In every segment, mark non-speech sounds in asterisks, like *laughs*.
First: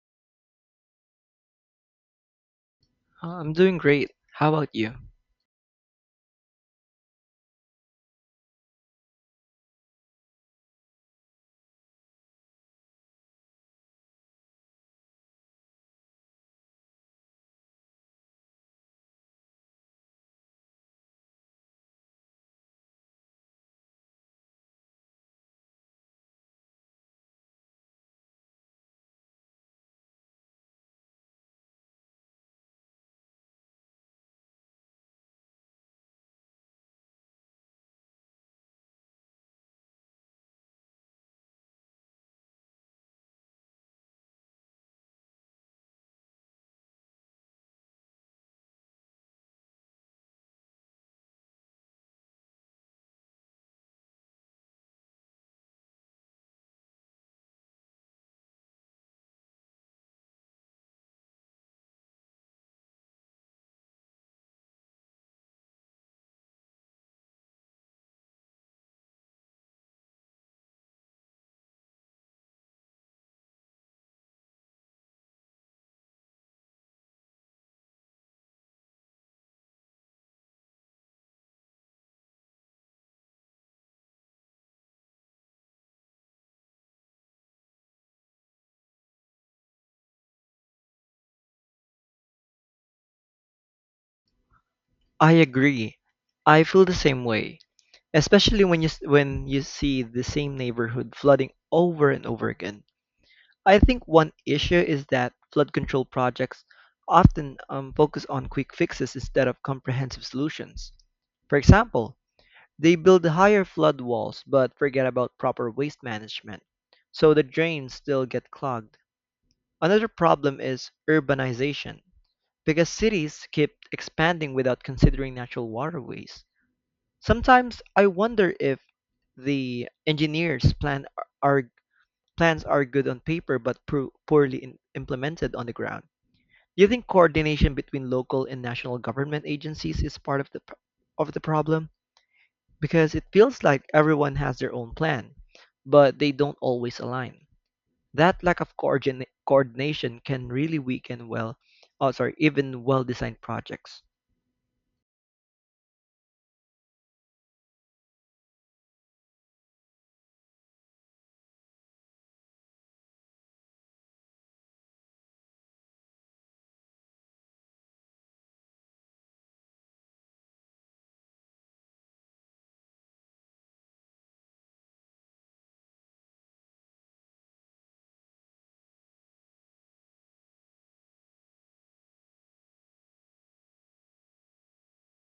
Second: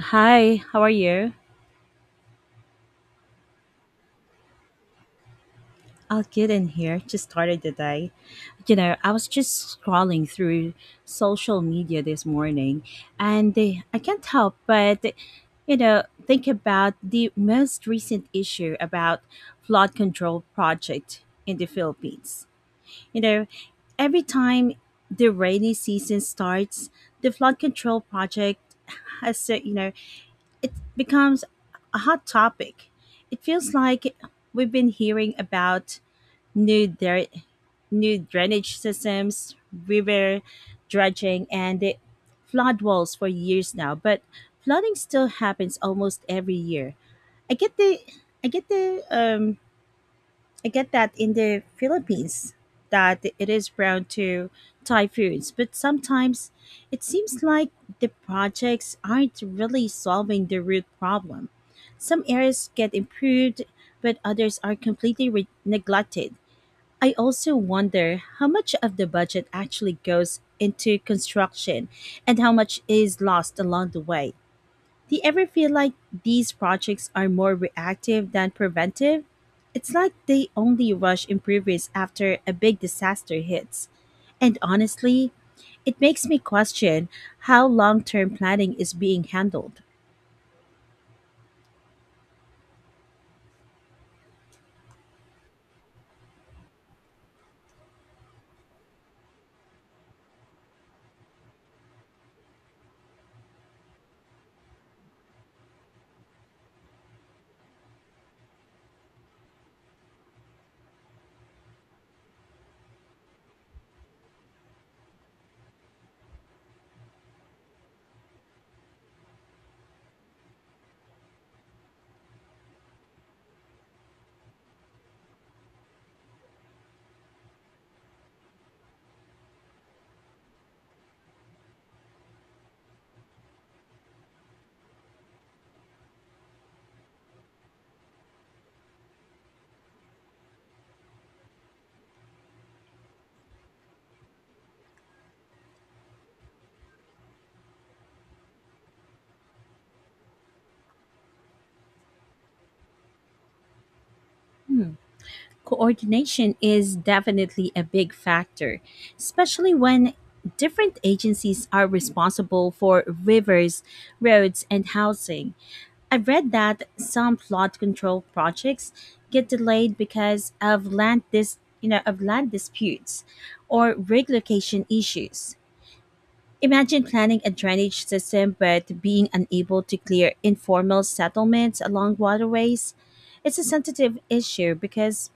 Hi, how are you? I'm doing great. How about you? I'll get in here. Just started the day. I was just scrolling through social media this morning and they, I can't help but, think about the most recent issue about flood control project in the Philippines. You know, every time the rainy season starts, the flood control project has, it becomes a hot topic. It feels like we've been hearing about new dra- new drainage systems, river dredging, and the flood walls for years now. But flooding still happens almost every year. I get the I get the um, I get that in the Philippines that it is prone to Thai foods, but sometimes it seems like the projects aren't really solving the root problem. Some areas get improved, but others are completely neglected. I also wonder how much of the budget actually goes into construction and how much is lost along the way. Do you ever feel like these projects are more reactive than preventive? It's like they only rush improvements after a big disaster hits. And honestly, it makes me question how long term planning is being handled. I agree. I feel the same way, especially when when you see the same neighborhood flooding over and over again. I think one issue is that flood control projects often focus on quick fixes instead of comprehensive solutions. For example, they build higher flood walls but forget about proper waste management, so the drains still get clogged. Another problem is urbanization. Because cities keep expanding without considering natural waterways. Sometimes I wonder if the engineers plan are plans are good on paper but poorly in, implemented on the ground. Do you think coordination between local and national government agencies is part of of the problem? Because it feels like everyone has their own plan, but they don't always align. That lack of coordination can really weaken even well-designed projects. Hmm, coordination is definitely a big factor, especially when different agencies are responsible for rivers, roads, and housing. I've read that some flood control projects get delayed because of land dis you know of land disputes or rig location issues. Imagine planning a drainage system but being unable to clear informal settlements along waterways. It's a sensitive issue because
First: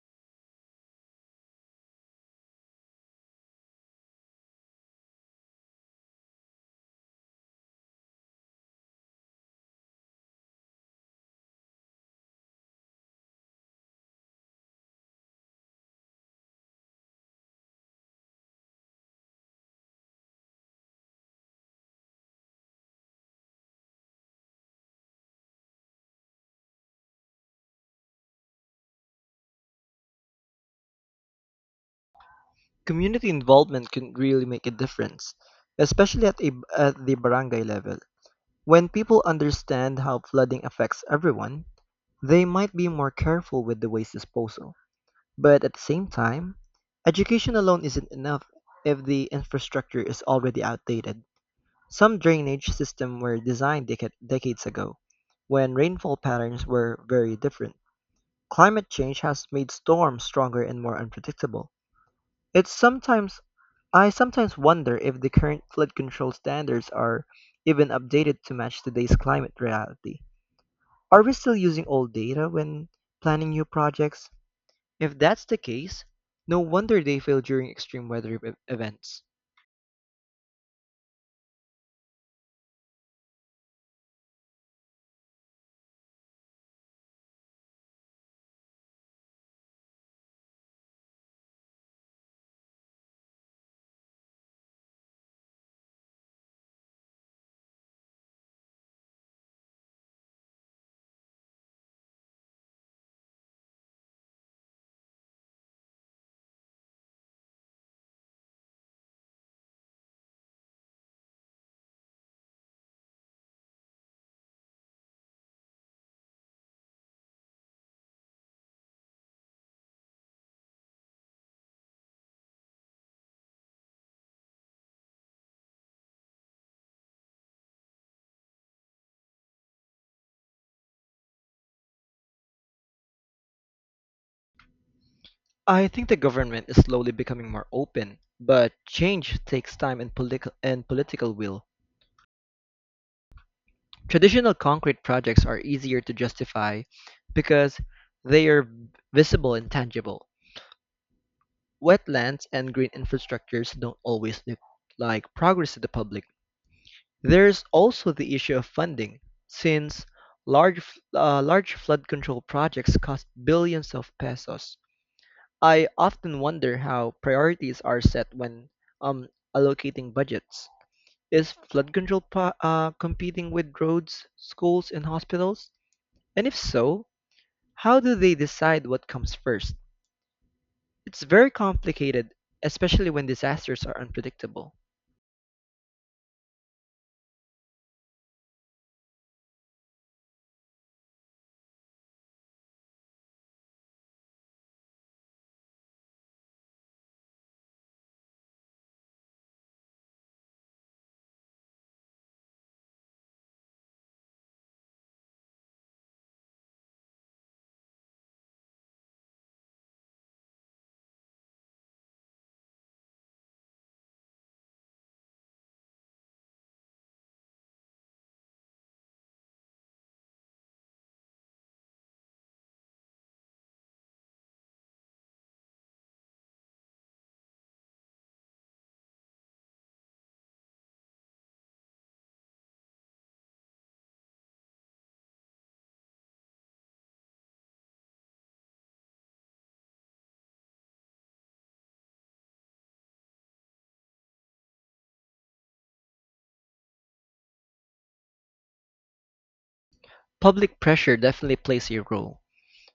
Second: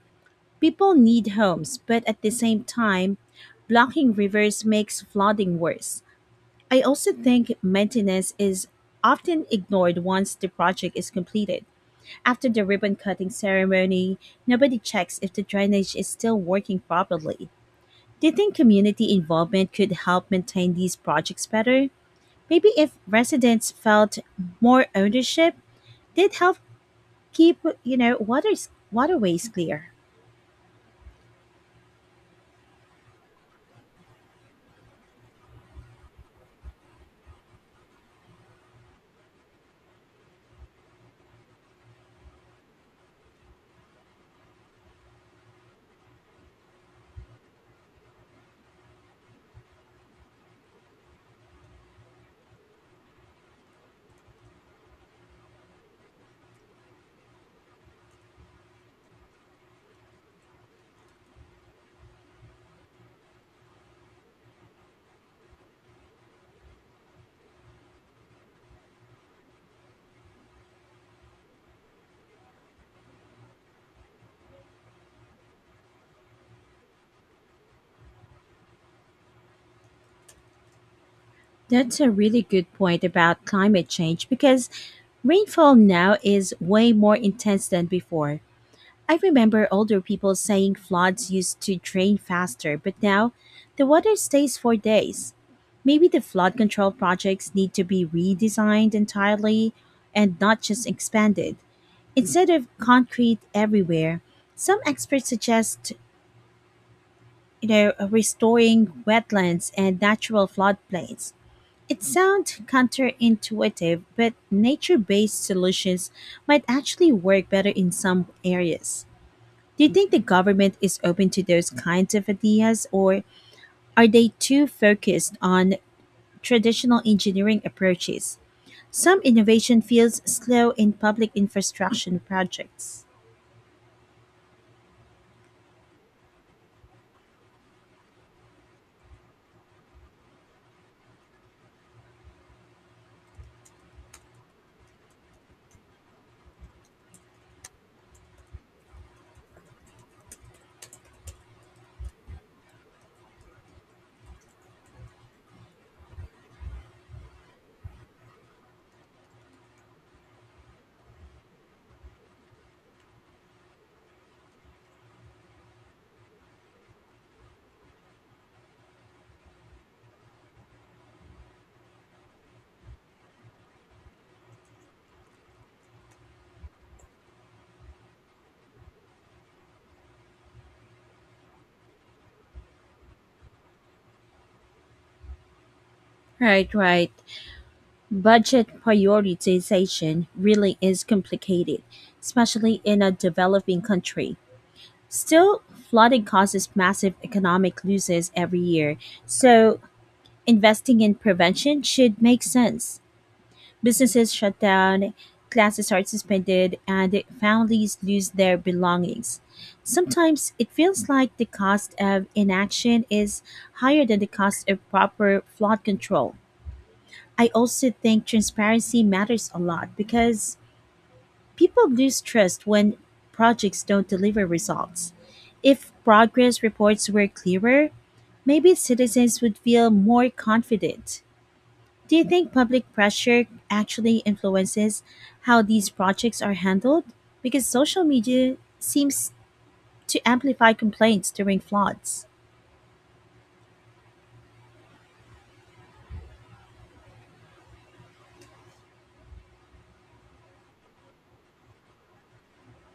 people need homes, but at the same time, blocking rivers makes flooding worse. I also think maintenance is often ignored once the project is completed. After the ribbon cutting ceremony, nobody checks if the drainage is still working properly. Do you think community involvement could help maintain these projects better? Maybe if residents felt more ownership, they'd help keep, waters waterways clear. Community involvement can really make a difference, especially at the barangay level. When people understand how flooding affects everyone, they might be more careful with the waste disposal. But at the same time, education alone isn't enough if the infrastructure is already outdated. Some drainage systems were designed decades ago, when rainfall patterns were very different. Climate change has made storms stronger and more unpredictable. It's sometimes I sometimes wonder if the current flood control standards are even updated to match today's climate reality. Are we still using old data when planning new projects? If that's the case, no wonder they fail during extreme weather events. That's a really good point about climate change because rainfall now is way more intense than before. I remember older people saying floods used to drain faster, but now the water stays for days. Maybe the flood control projects need to be redesigned entirely and not just expanded. Instead of concrete everywhere, some experts suggest, restoring wetlands and natural floodplains. It sounds counterintuitive, but nature-based solutions might actually work better in some areas. Do you think the government is open to those kinds of ideas, or are they too focused on traditional engineering approaches? Some innovation feels slow in public infrastructure projects. I think the government is slowly becoming more open, but change takes time and, and political will. Traditional concrete projects are easier to justify because they are visible and tangible. Wetlands and green infrastructures don't always look like progress to the public. There's also the issue of funding, since large flood control projects cost billions of pesos. I often wonder how priorities are set when um, allocating budgets. Is competing with roads, schools, and hospitals? And if so, how do they decide what comes first? It's very complicated, especially when disasters are unpredictable. Right, right. Budget prioritization really is complicated, especially in a developing country. Still, flooding causes massive economic losses every year, so investing in prevention should make sense. Businesses shut down, classes are suspended, and families lose their belongings. Sometimes it feels like the cost of inaction is higher than the cost of proper flood control. I also think transparency matters a lot because people lose trust when projects don't deliver results. If progress reports were clearer, maybe citizens would feel more confident. Do you think public pressure actually influences how these projects are handled? Because social media seems to amplify complaints during floods. Public pressure definitely plays a role,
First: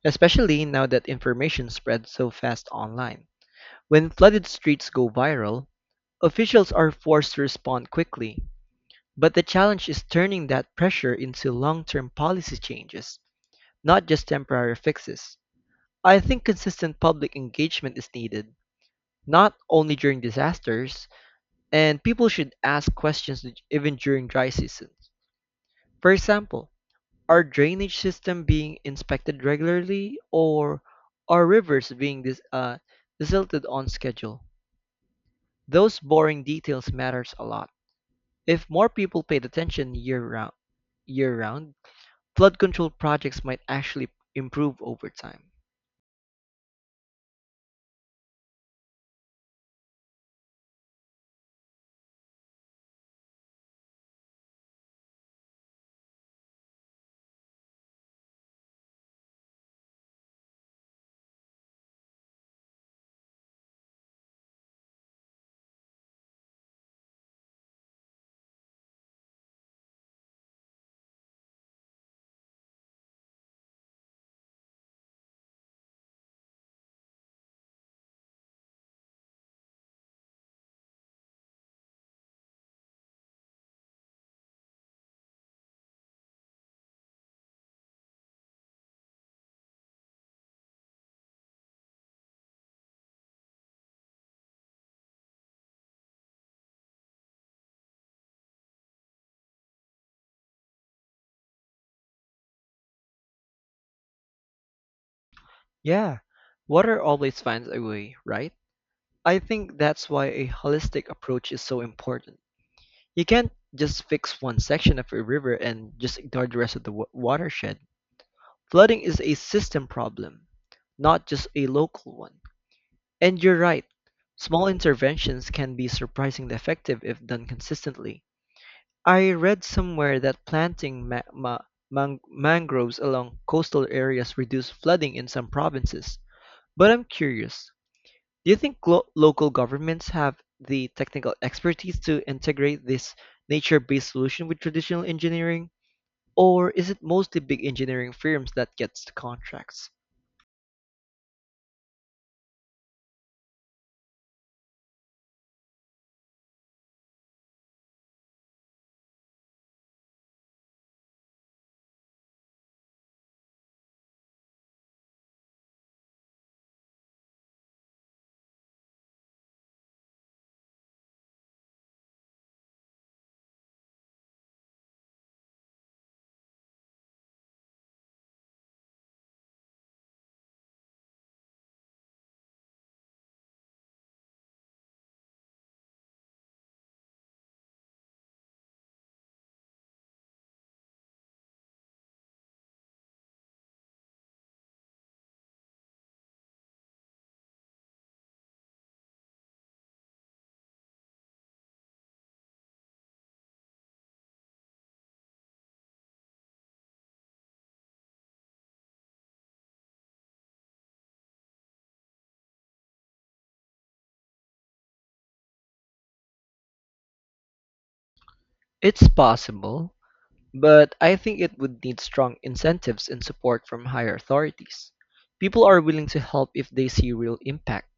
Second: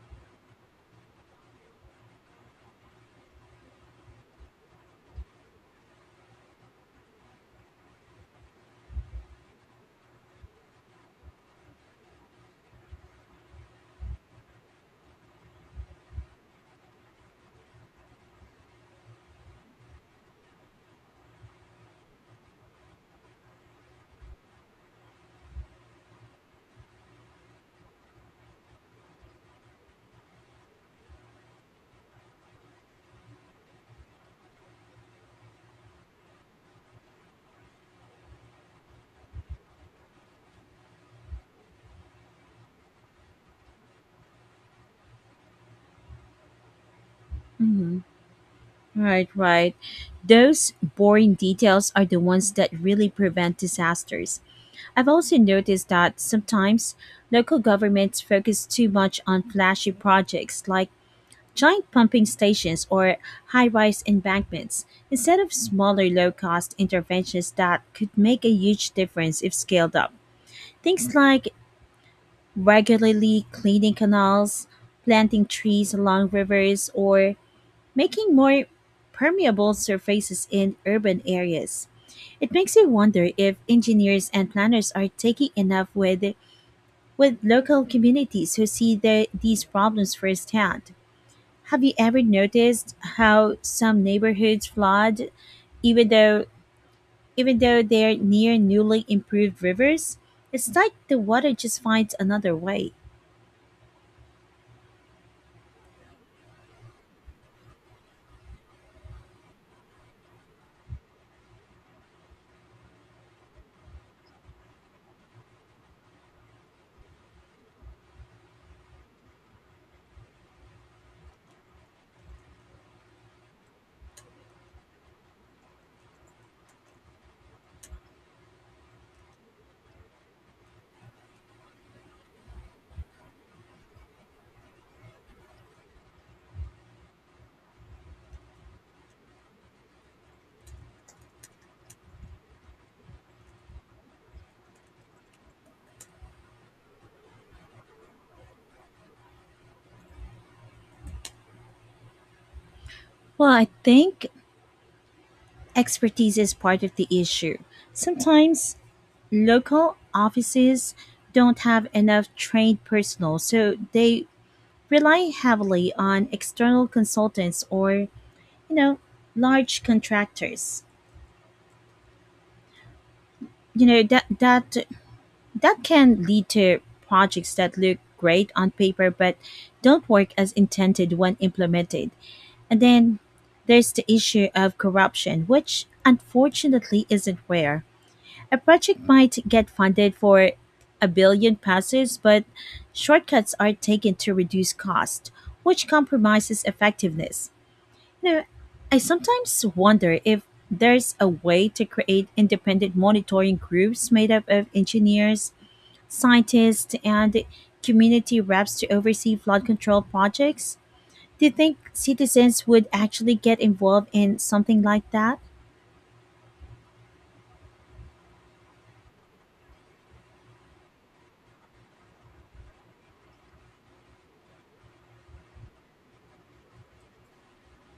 especially now that information spreads so fast online. When flooded streets go viral, officials are forced to respond quickly. But the challenge is turning that pressure into long term policy changes, not just temporary fixes. I think consistent public engagement is needed, not only during disasters, and people should ask questions even during dry seasons. For example, our drainage system being inspected regularly or our rivers being desilted on schedule? Those boring details matters a lot. If more people paid attention year round, flood control projects might actually improve over time. Hmm. Right, right. Those boring details are the ones that really prevent disasters. I've also noticed that sometimes local governments focus too much on flashy projects like giant pumping stations or high-rise embankments instead of smaller low-cost interventions that could make a huge difference if scaled up. Things like regularly cleaning canals, planting trees along rivers, or making more permeable surfaces in urban areas. It makes you wonder if engineers and planners are taking enough with local communities who see these problems firsthand. Have you ever noticed how some neighborhoods flood even though even though they're near newly improved rivers? It's like the water just finds another way. Yeah, water always finds a way, right? I think that's why a holistic approach is so important. You can't just fix one section of a river and just ignore the rest of the watershed. Flooding is a system problem, not just a local one. And you're right, small interventions can be surprisingly effective if done consistently. I read somewhere that planting mangroves along coastal areas reduce flooding in some provinces. But I'm curious, do you think local governments have the technical expertise to integrate this nature-based solution with traditional engineering? Or is it mostly big engineering firms that gets the contracts? Well, I think expertise is part of the issue. Sometimes local offices don't have enough trained personnel, so they rely heavily on external consultants or, know, large contractors. You know, that that that can lead to projects that look great on paper but don't work as intended when implemented. And then there's the issue of corruption, which unfortunately isn't rare. A project might get funded for a billion passes, but shortcuts are taken to reduce cost, which compromises effectiveness. You know, I sometimes wonder if there's a way to create independent monitoring groups made up of engineers, scientists, and community reps to oversee flood control projects? Do you think citizens would actually get involved in something like that? It's possible, but I think it would need strong incentives and support from higher authorities. People are willing to help if they see real impact,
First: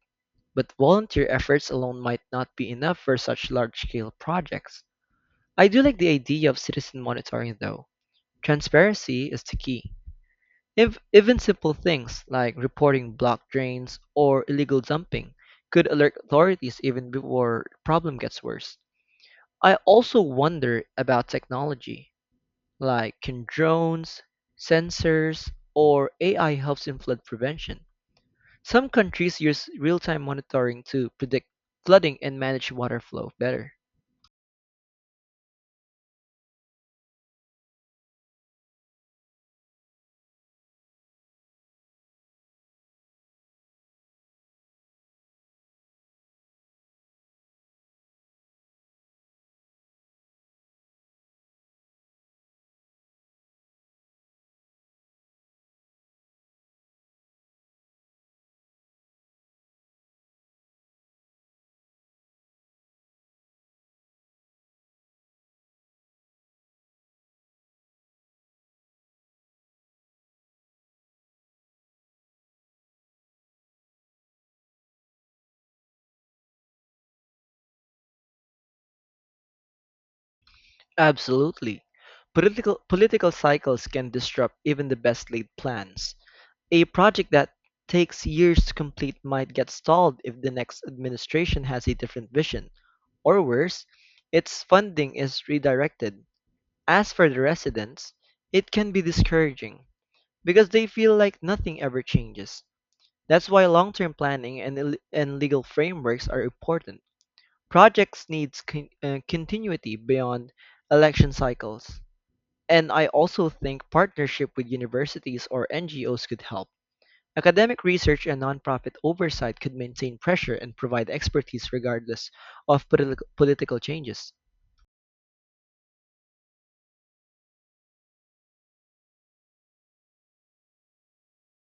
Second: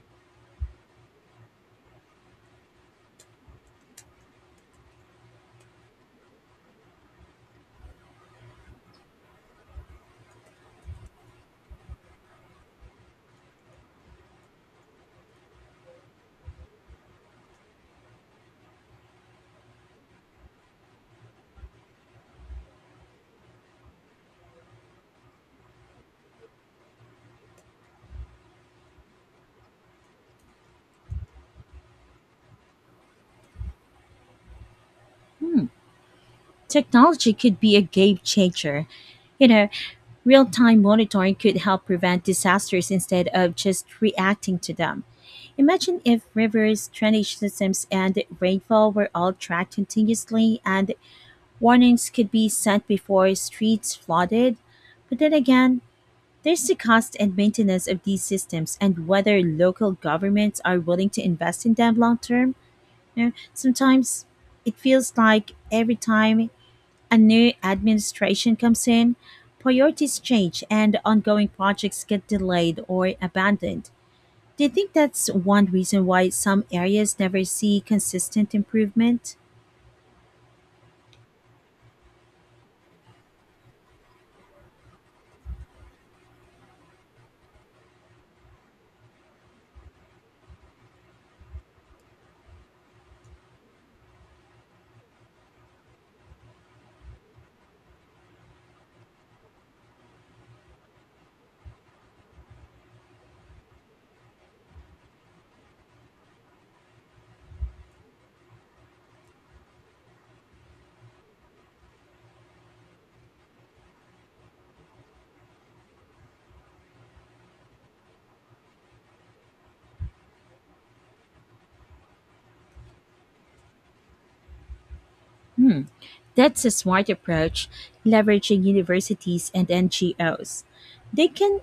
but volunteer efforts alone might not be enough for such large-scale projects. I do like the idea of citizen monitoring though. Transparency is the key. If even simple things like reporting blocked drains or illegal dumping could alert authorities even before the problem gets worse. I also wonder about technology. Like can drones, sensors, or AI helps in flood prevention. Some countries use real time monitoring to predict flooding and manage water flow better. Technology could be a game changer. You know, real time monitoring could help prevent disasters instead of just reacting to them. Imagine if rivers, drainage systems, and rainfall were all tracked continuously and warnings could be sent before streets flooded. But then again, there's the cost and maintenance of these systems and whether local governments are willing to invest in them long term. Sometimes it feels like every time a new administration comes in, priorities change and ongoing projects get delayed or abandoned. Do you think that's one reason why some areas never see consistent improvement? Absolutely. Political cycles can disrupt even the best laid plans. A project that takes years to complete might get stalled if the next administration has a different vision. Or worse, its funding is redirected. As for the residents, it can be discouraging, because they feel like nothing ever changes. That's why long-term planning and, and legal frameworks are important. Projects need continuity beyond election cycles. And I also think partnership with universities or NGOs could help. Academic research and nonprofit oversight could maintain pressure and provide expertise regardless of political changes. That's a smart approach, leveraging universities and NGOs. They can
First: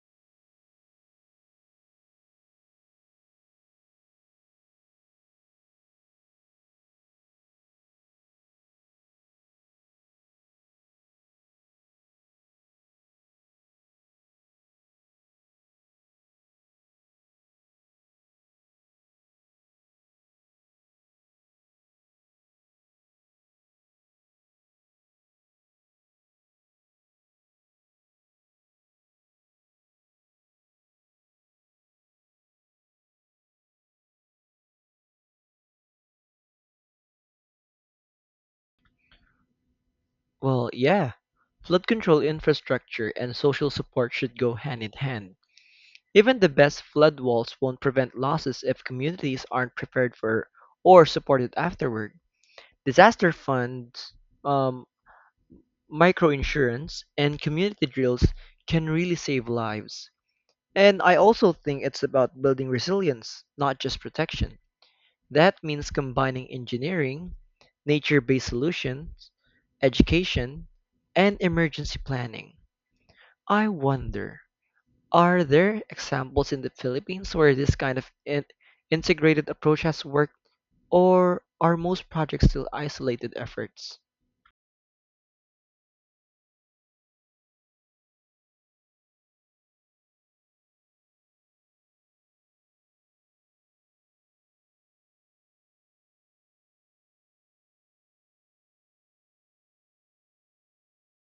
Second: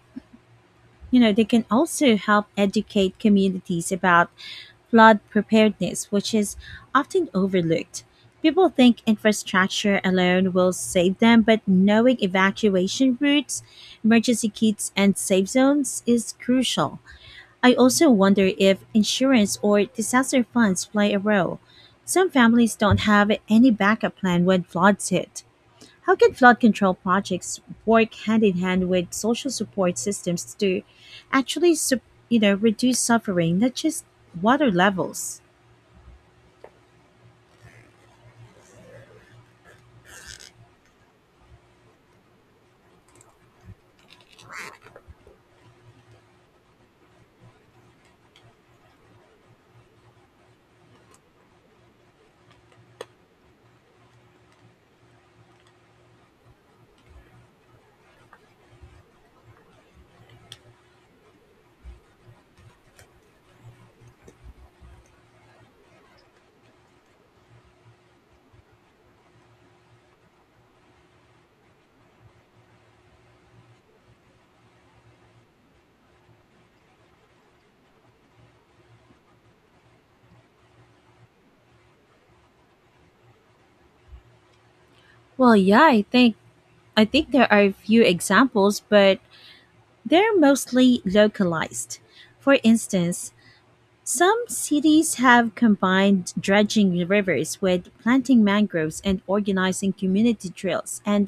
they can also help educate communities about flood preparedness, which is often overlooked. People think infrastructure alone will save them, but knowing evacuation routes, emergency kits, and safe zones is crucial. I also wonder if insurance or disaster funds play a role. Some families don't have any backup plan when floods hit. How can flood control projects work hand in hand with social support systems to actually, sup- reduce suffering, not just water levels? Well, yeah. Flood control infrastructure and social support should go hand in hand. Even the best flood walls won't prevent losses if communities aren't prepared for or supported afterward. Disaster funds, um, microinsurance, and community drills can really save lives. And I also think it's about building resilience, not just protection. That means combining engineering, nature based solutions, education, and emergency planning. I wonder. Are there examples in the Philippines where this kind of integrated approach has worked, or are most projects still isolated efforts? Well, yeah, I think there are a few examples, but they're mostly localized. For instance, some cities have combined dredging rivers with planting mangroves and organizing community drills, and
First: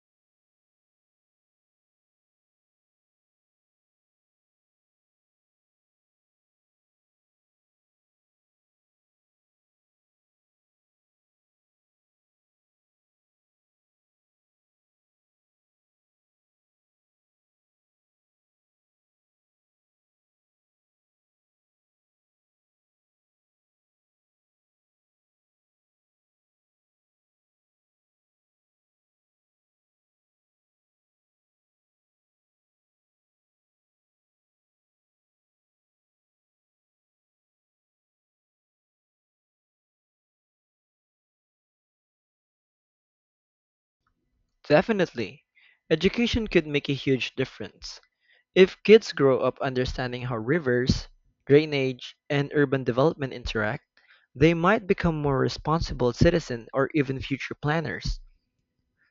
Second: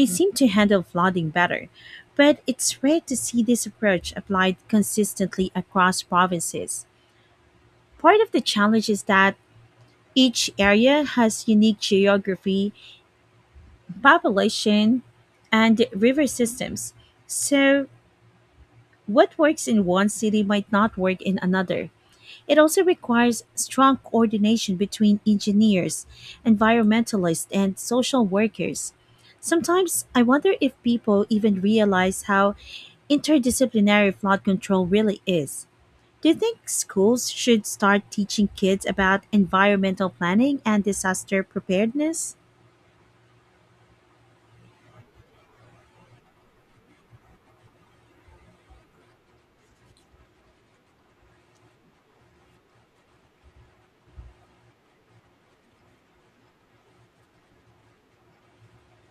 they seem to handle flooding better, but it's rare to see this approach applied consistently across provinces. Part of the challenge is that each area has unique geography, population, and river systems. So, what works in one city might not work in another. It also requires strong coordination between engineers, environmentalists, and social workers. Sometimes I wonder if people even realize how interdisciplinary flood control really is. Do you think schools should start teaching kids about environmental planning and disaster preparedness? Definitely. Education could make a huge difference. If kids grow up understanding how rivers, drainage, and urban development interact, they might become more responsible citizens or even future planners.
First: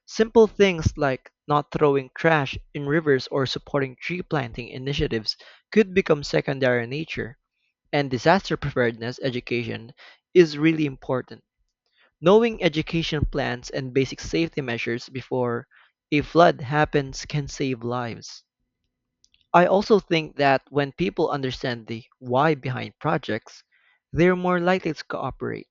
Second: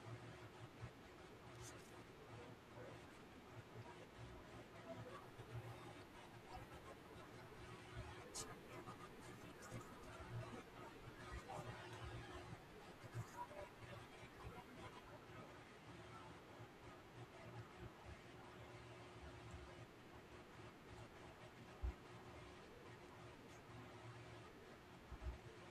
Simple things like not throwing trash in rivers or supporting tree planting initiatives could become secondary in nature. And disaster preparedness education is really important. Knowing education plans and basic safety measures before a flood happens can save lives. I also think that when people understand the why behind projects, they're more likely to cooperate.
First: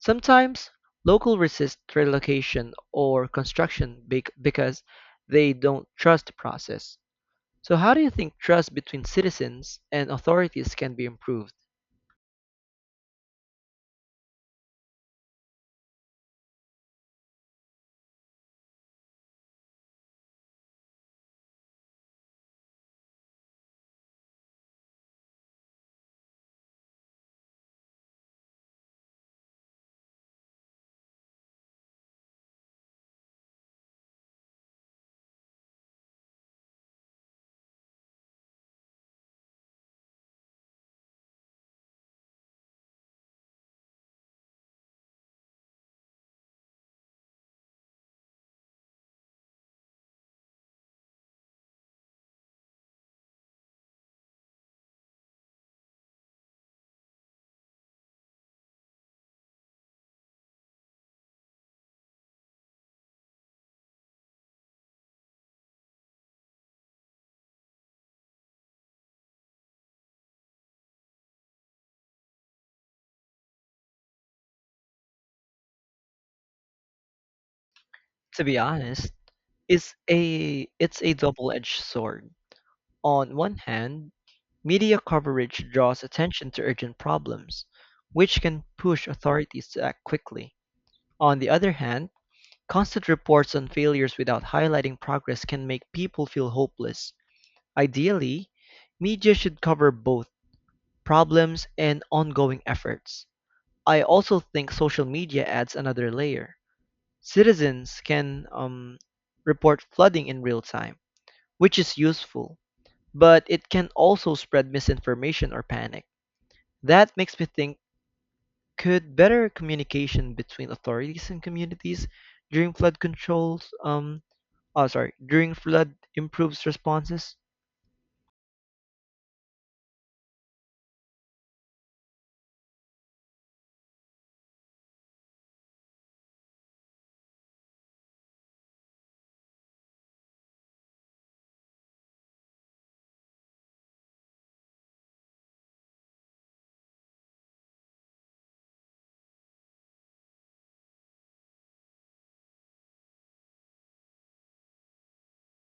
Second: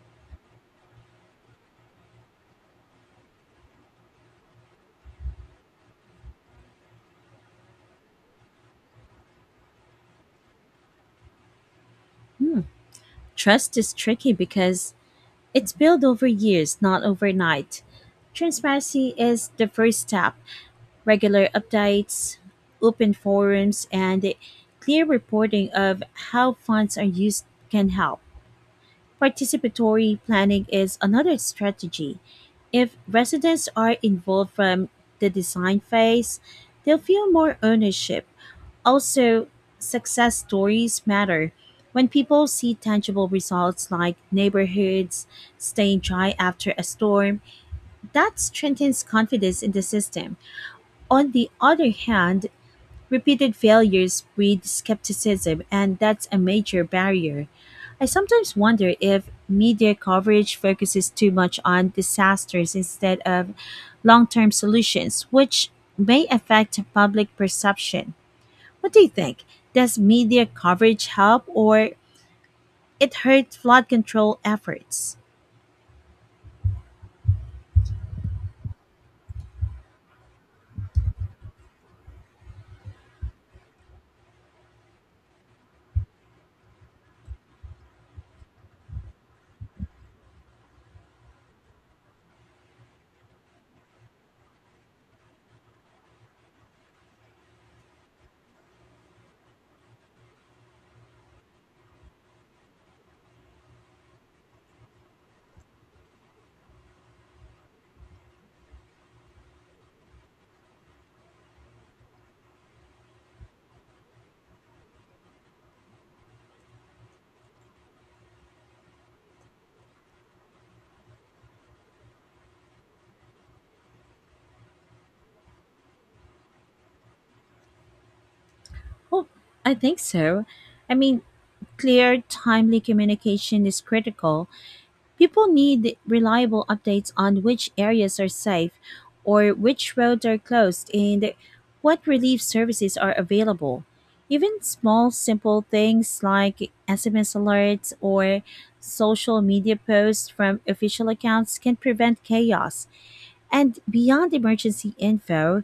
Sometimes local resist relocation or construction because they don't trust the process. So how do you think trust between citizens and authorities can be improved? Hmm. Trust is tricky because it's built over years, not overnight. Transparency is the first step. Regular updates, open forums, and clear reporting of how funds are used can help. Participatory planning is another strategy. If residents are involved from the design phase, they'll feel more ownership. Also, success stories matter. When people see tangible results like neighborhoods staying dry after a storm, that strengthens confidence in the system. On the other hand, repeated failures breed skepticism, and that's a major barrier. I sometimes wonder if media coverage focuses too much on disasters instead of long term solutions, which may affect public perception. What do you think? Does media coverage help or it hurt flood control efforts? To be honest, is a it's a double-edged sword. On one hand, media coverage draws attention to urgent problems, which can push authorities to act quickly. On the other hand, constant reports on failures without highlighting progress can make people feel hopeless. Ideally, media should cover both problems and ongoing efforts. I also think social media adds another layer. Citizens can report flooding in real time which is useful, but it can also spread misinformation or panic. That makes me think, could better communication between authorities and communities during flood controls um oh sorry, during flood improves responses? Well, I think so. I mean, clear, timely communication is critical. People need reliable updates on which areas are safe or which roads are closed and what relief services are available. Even small, simple things like SMS alerts or social media posts from official accounts can prevent chaos. And beyond emergency info,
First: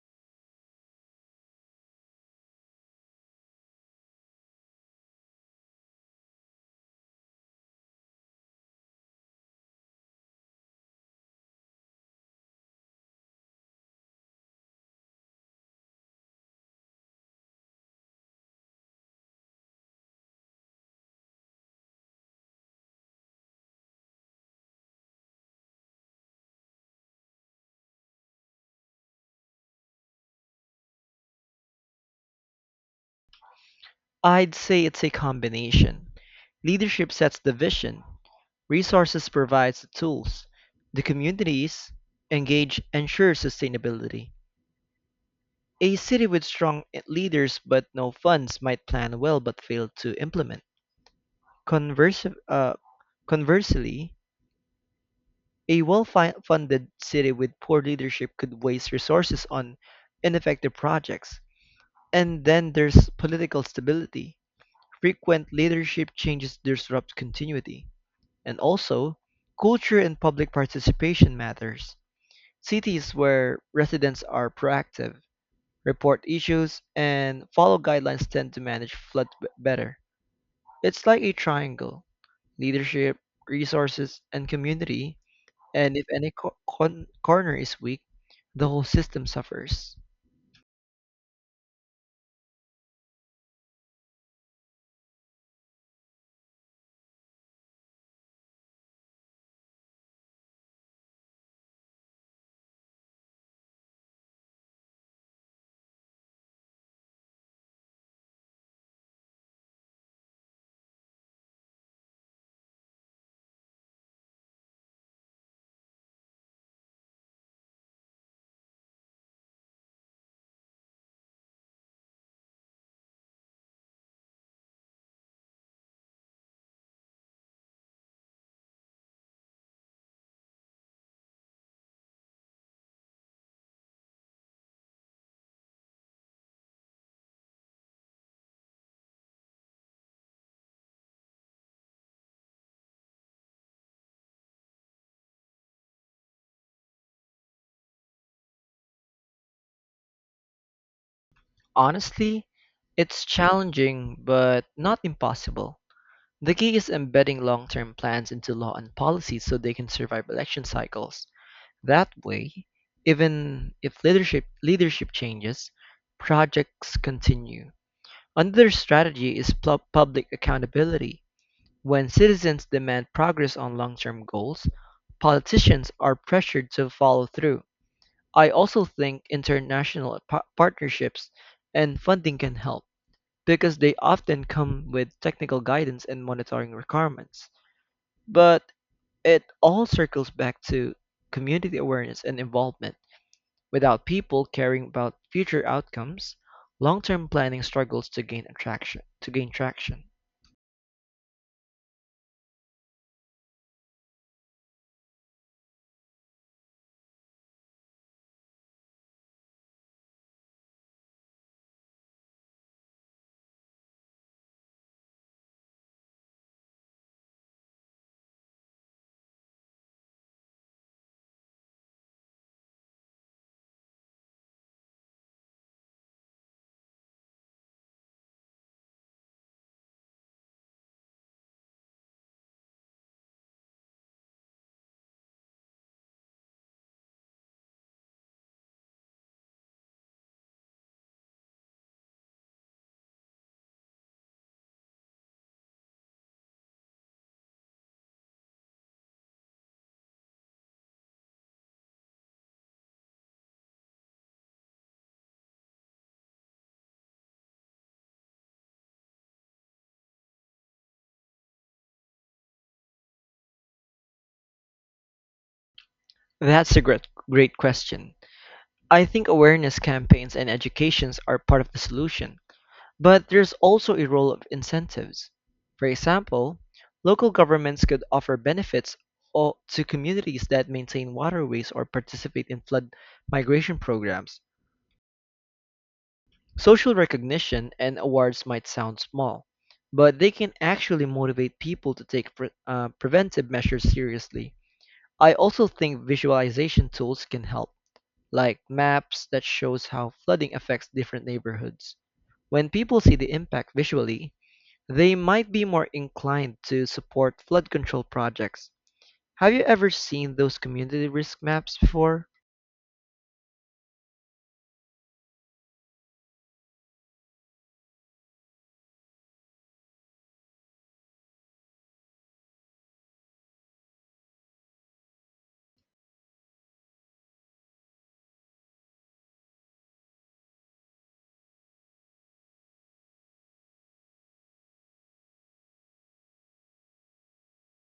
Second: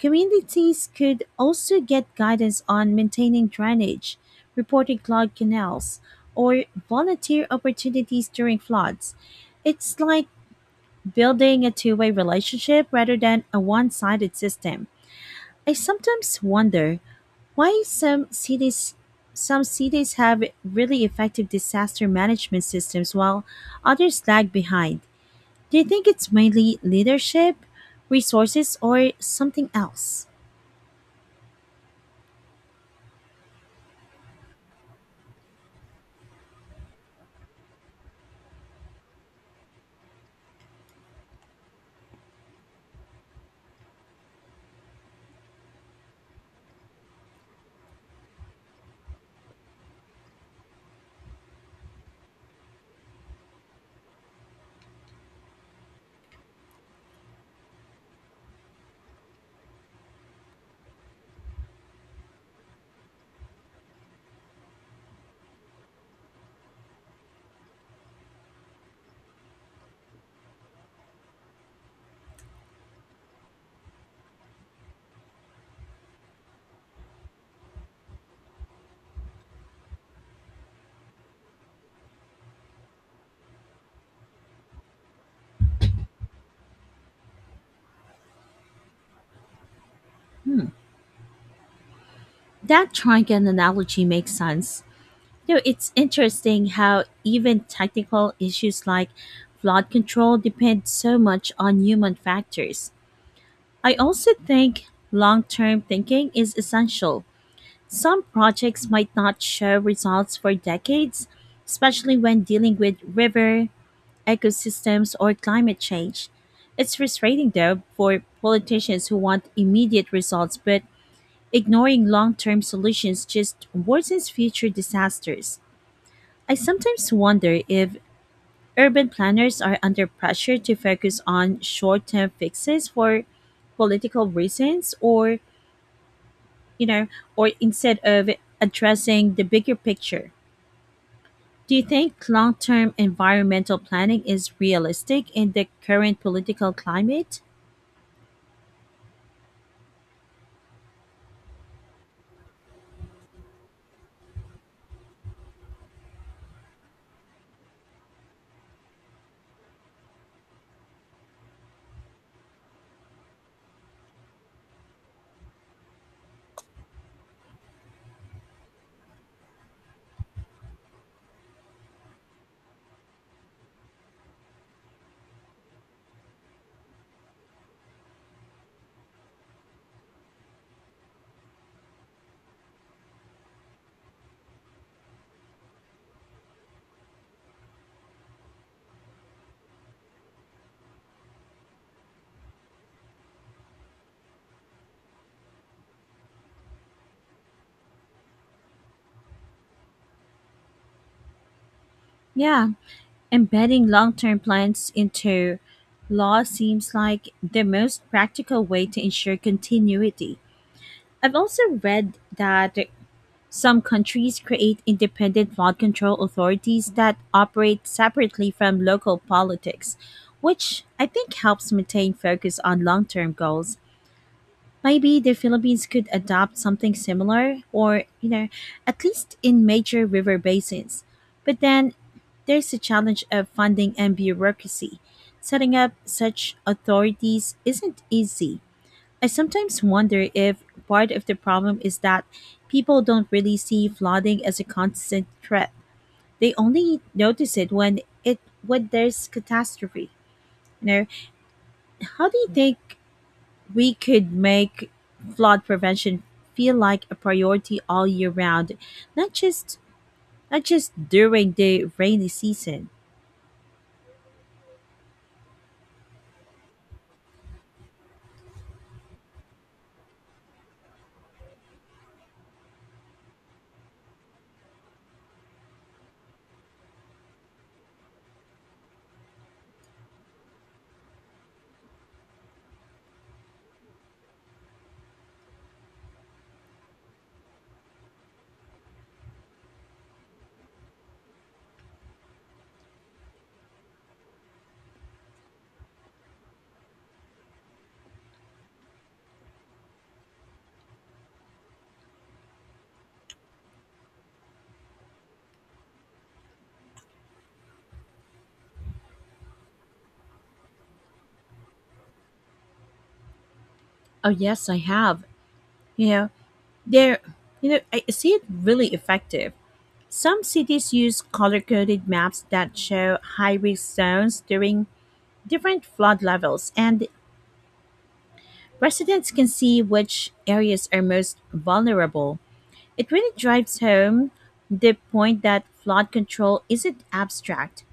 communities could also get guidance on maintaining drainage, reporting clogged canals, or volunteer opportunities during floods. It's like building a two-way relationship rather than a one sided system. I sometimes wonder why some cities have really effective disaster management systems while others lag behind. Do you think it's mainly leadership, resources, or something else? I'd say it's a combination. Leadership sets the vision, resources provides the tools, the communities engage ensures sustainability. A city with strong leaders but no funds might plan well but fail to implement. Conversi- uh, Conversely, a well-funded city with poor leadership could waste resources on ineffective projects. And then there's political stability. Frequent leadership changes disrupt continuity. And also, culture and public participation matters. Cities where residents are proactive, report issues, and follow guidelines tend to manage better. It's like a triangle, leadership, resources, and community, and if any corner is weak, the whole system suffers. That triangle analogy makes sense. It's interesting how even technical issues like flood control depend so much on human factors. I also think long term thinking is essential. Some projects might not show results for decades, especially when dealing with river, ecosystems, or climate change. It's frustrating though for politicians who want immediate results, but ignoring long term solutions just worsens future disasters. I sometimes wonder if urban planners are under pressure to focus on short term fixes for political reasons, or, you know, instead of addressing the bigger picture. Do you think long term environmental planning is realistic in the current political climate? Honestly, it's challenging but not impossible. The key is embedding long term plans into law and policy so they can survive election cycles. That way, even if leadership changes, projects continue. Another strategy is public accountability. When citizens demand progress on long term goals, politicians are pressured to follow through. I also think international partnerships and funding can help because they often come with technical guidance and monitoring requirements. But it all circles back to community awareness and involvement. Without people caring about future outcomes, long-term planning struggles to gain traction. Yeah, embedding long term plans into law seems like the most practical way to ensure continuity. I've also read that some countries create independent flood control authorities that operate separately from local politics, which I think helps maintain focus on long term goals. Maybe the Philippines could adopt something similar or, at least in major river basins. But then there's the challenge of funding and bureaucracy. Setting up such authorities isn't easy. I sometimes wonder if part of the problem is that people don't really see flooding as a constant threat. They only notice it when there's catastrophe. You know, how do you think we could make flood prevention feel like a priority all year round, not just not just during the rainy season. That's a great question. I think awareness campaigns and educations are part of the solution, but there's also a role of incentives. For example, local governments could offer benefits to communities that maintain waterways or participate in flood migration programs. Social recognition and awards might sound small, but they can actually motivate people to take preventive measures seriously. I also think visualization tools can help, like maps that shows how flooding affects different neighborhoods. When people see the impact visually, they might be more inclined to support flood control projects. Have you ever seen those community risk maps before? Oh yes, I have. You know, there I see it really effective. Some cities use color coded maps that show high risk zones during different flood levels, and residents can see which areas are most vulnerable. It really drives home the point that flood control isn't abstract.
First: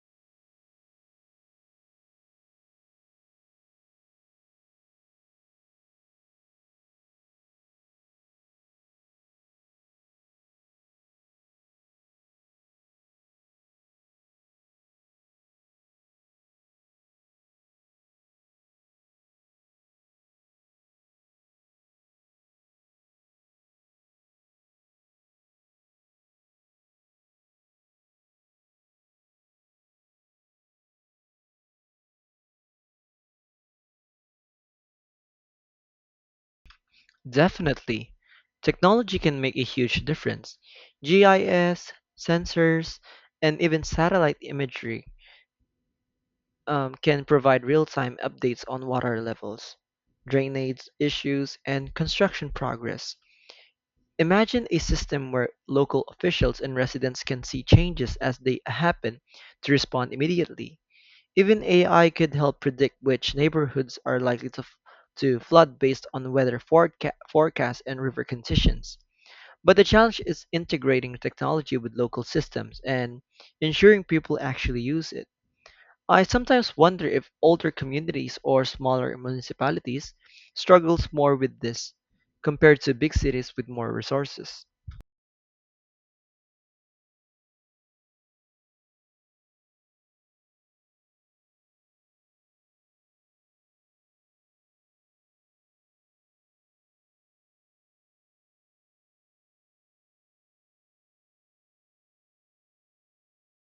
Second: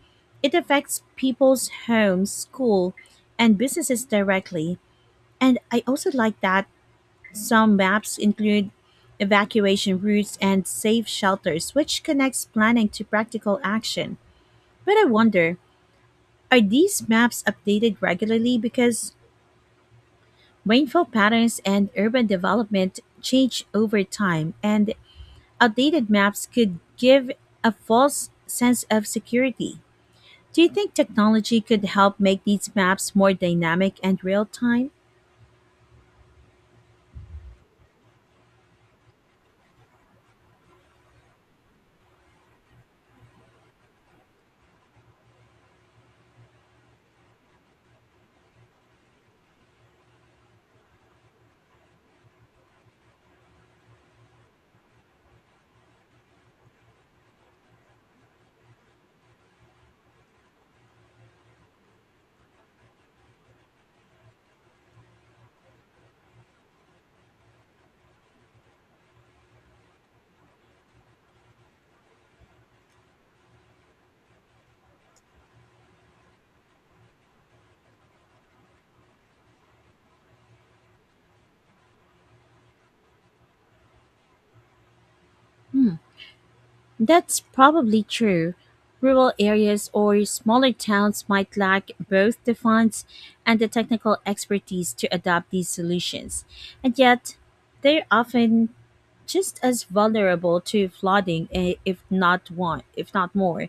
It affects people's homes, school, and businesses directly. And I also like that some maps include evacuation routes and safe shelters, which connects planning to practical action. But I wonder, are these maps updated regularly, because rainfall patterns and urban development change over time, and outdated maps could give a false sense of security. Do you think technology could help make these maps more dynamic and real time? Definitely. Technology can make a huge difference. GIS, sensors, and even satellite imagery can provide real-time updates on water levels, drainage issues, and construction progress. Imagine a system where local officials and residents can see changes as they happen to respond immediately. Even AI could help predict which neighborhoods are likely to, to flood based on weather forecasts and river conditions. But the challenge is integrating technology with local systems and ensuring people actually use it. I sometimes wonder if older communities or smaller municipalities struggles more with this compared to big cities with more resources. That's probably true. Rural areas or smaller towns might lack both the funds and the technical expertise to adopt these solutions. And yet, they're often just as vulnerable to flooding, if not more.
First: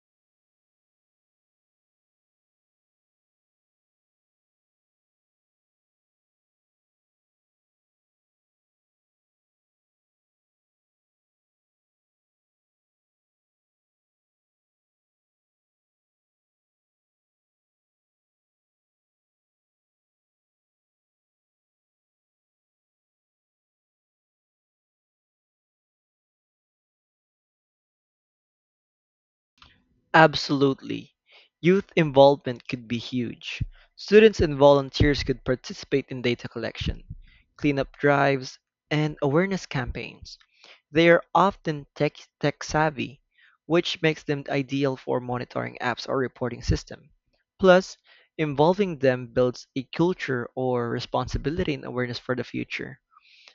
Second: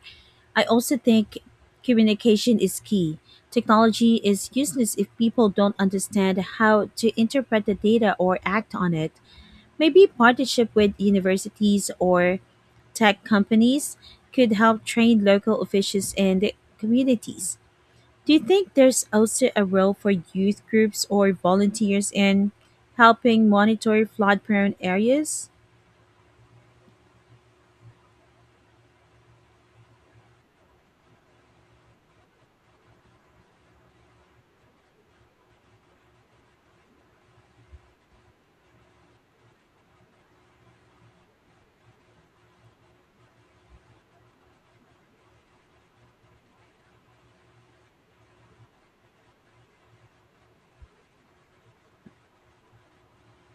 I also think communication is key. Technology is useless if people don't understand how to interpret the data or act on it. Maybe partnership with universities or tech companies could help train local officials and communities. Do you think there's also a role for youth groups or volunteers in helping monitor flood prone areas? Absolutely. Youth involvement could be huge. Students and volunteers could participate in data collection, cleanup drives, and awareness campaigns. They are often tech savvy, which makes them ideal for monitoring apps or reporting system. Plus, involving them builds a culture or responsibility and awareness for the future.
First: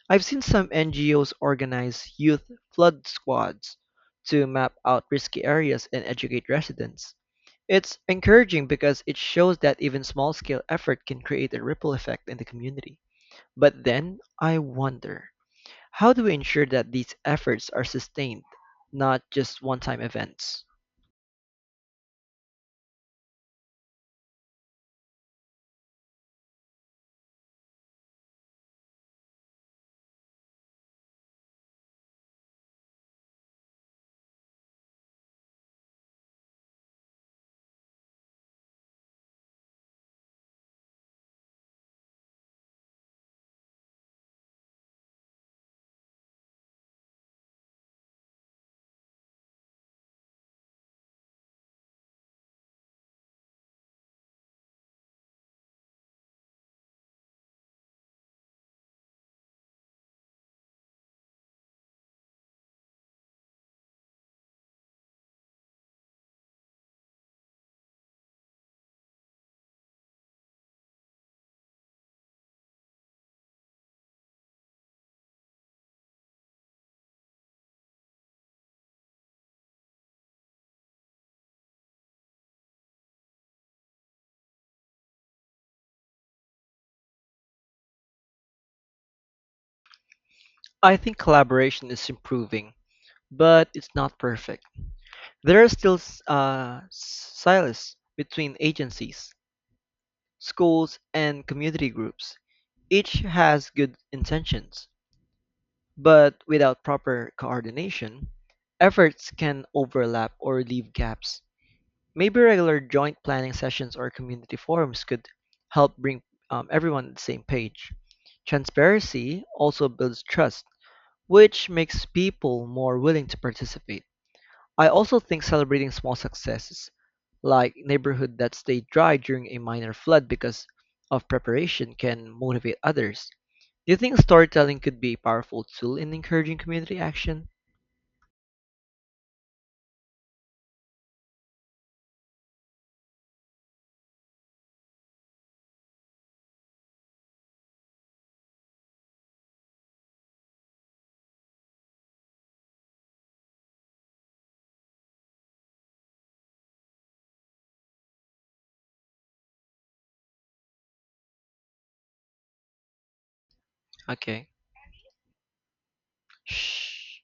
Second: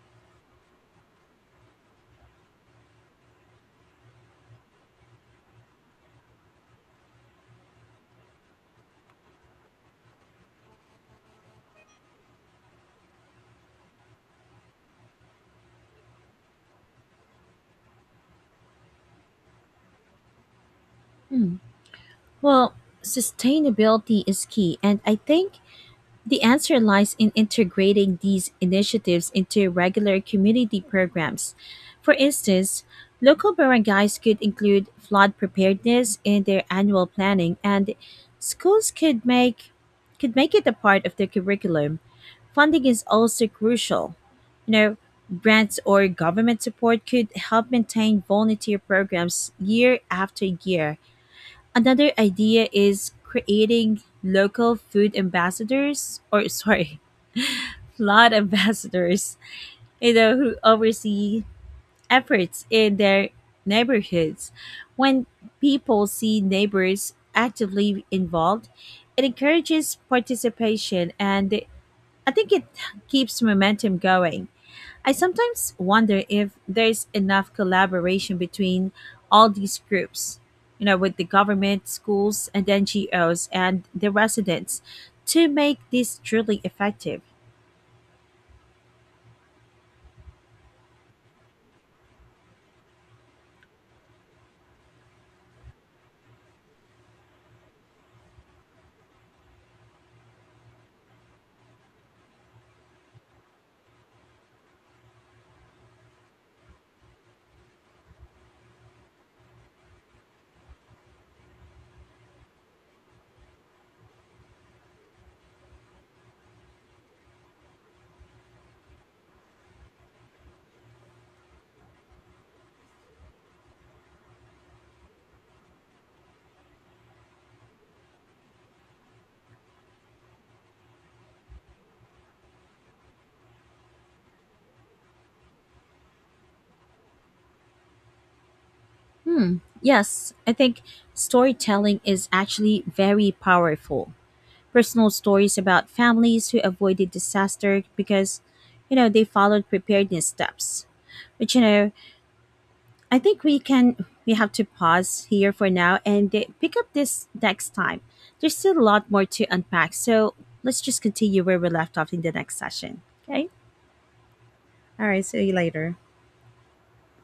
I've seen some NGOs organize youth flood squads to map out risky areas and educate residents. It's encouraging because it shows that even small scale effort can create a ripple effect in the community. But then I wonder, how do we ensure that these efforts are sustained, not just one time events? Hmm. Well, sustainability is key, and I think the answer lies in integrating these initiatives into regular community programs. For instance, local barangays could include flood preparedness in their annual planning, and schools could make it a part of their curriculum. Funding is also crucial. You know, grants or government support could help maintain volunteer programs year after year. Another idea is creating local food ambassadors or sorry, *laughs* flood ambassadors, who oversee efforts in their neighborhoods. When people see neighbors actively involved, it encourages participation, and I think it keeps momentum going. I sometimes wonder if there's enough collaboration between all these groups, with the government, schools, and NGOs and the residents to make this truly effective. I think collaboration is improving, but it's not perfect. There are still silos between agencies, schools, and community groups. Each has good intentions, but without proper coordination, efforts can overlap or leave gaps. Maybe regular joint planning sessions or community forums could help bring everyone on the same page. Transparency also builds trust, which makes people more willing to participate. I also think celebrating small successes, like neighborhood that stayed dry during a minor flood because of preparation, can motivate others. Do you think storytelling could be a powerful tool in encouraging community action? Hmm. Yes, I think storytelling is actually very powerful. Personal stories about families who avoided disaster because, they followed preparedness steps. But you know, I think we can we have to pause here for now and pick up this next time. There's still a lot more to unpack, so let's just continue where we left off in the next session. Okay? Okay. All right, see you later. Shh.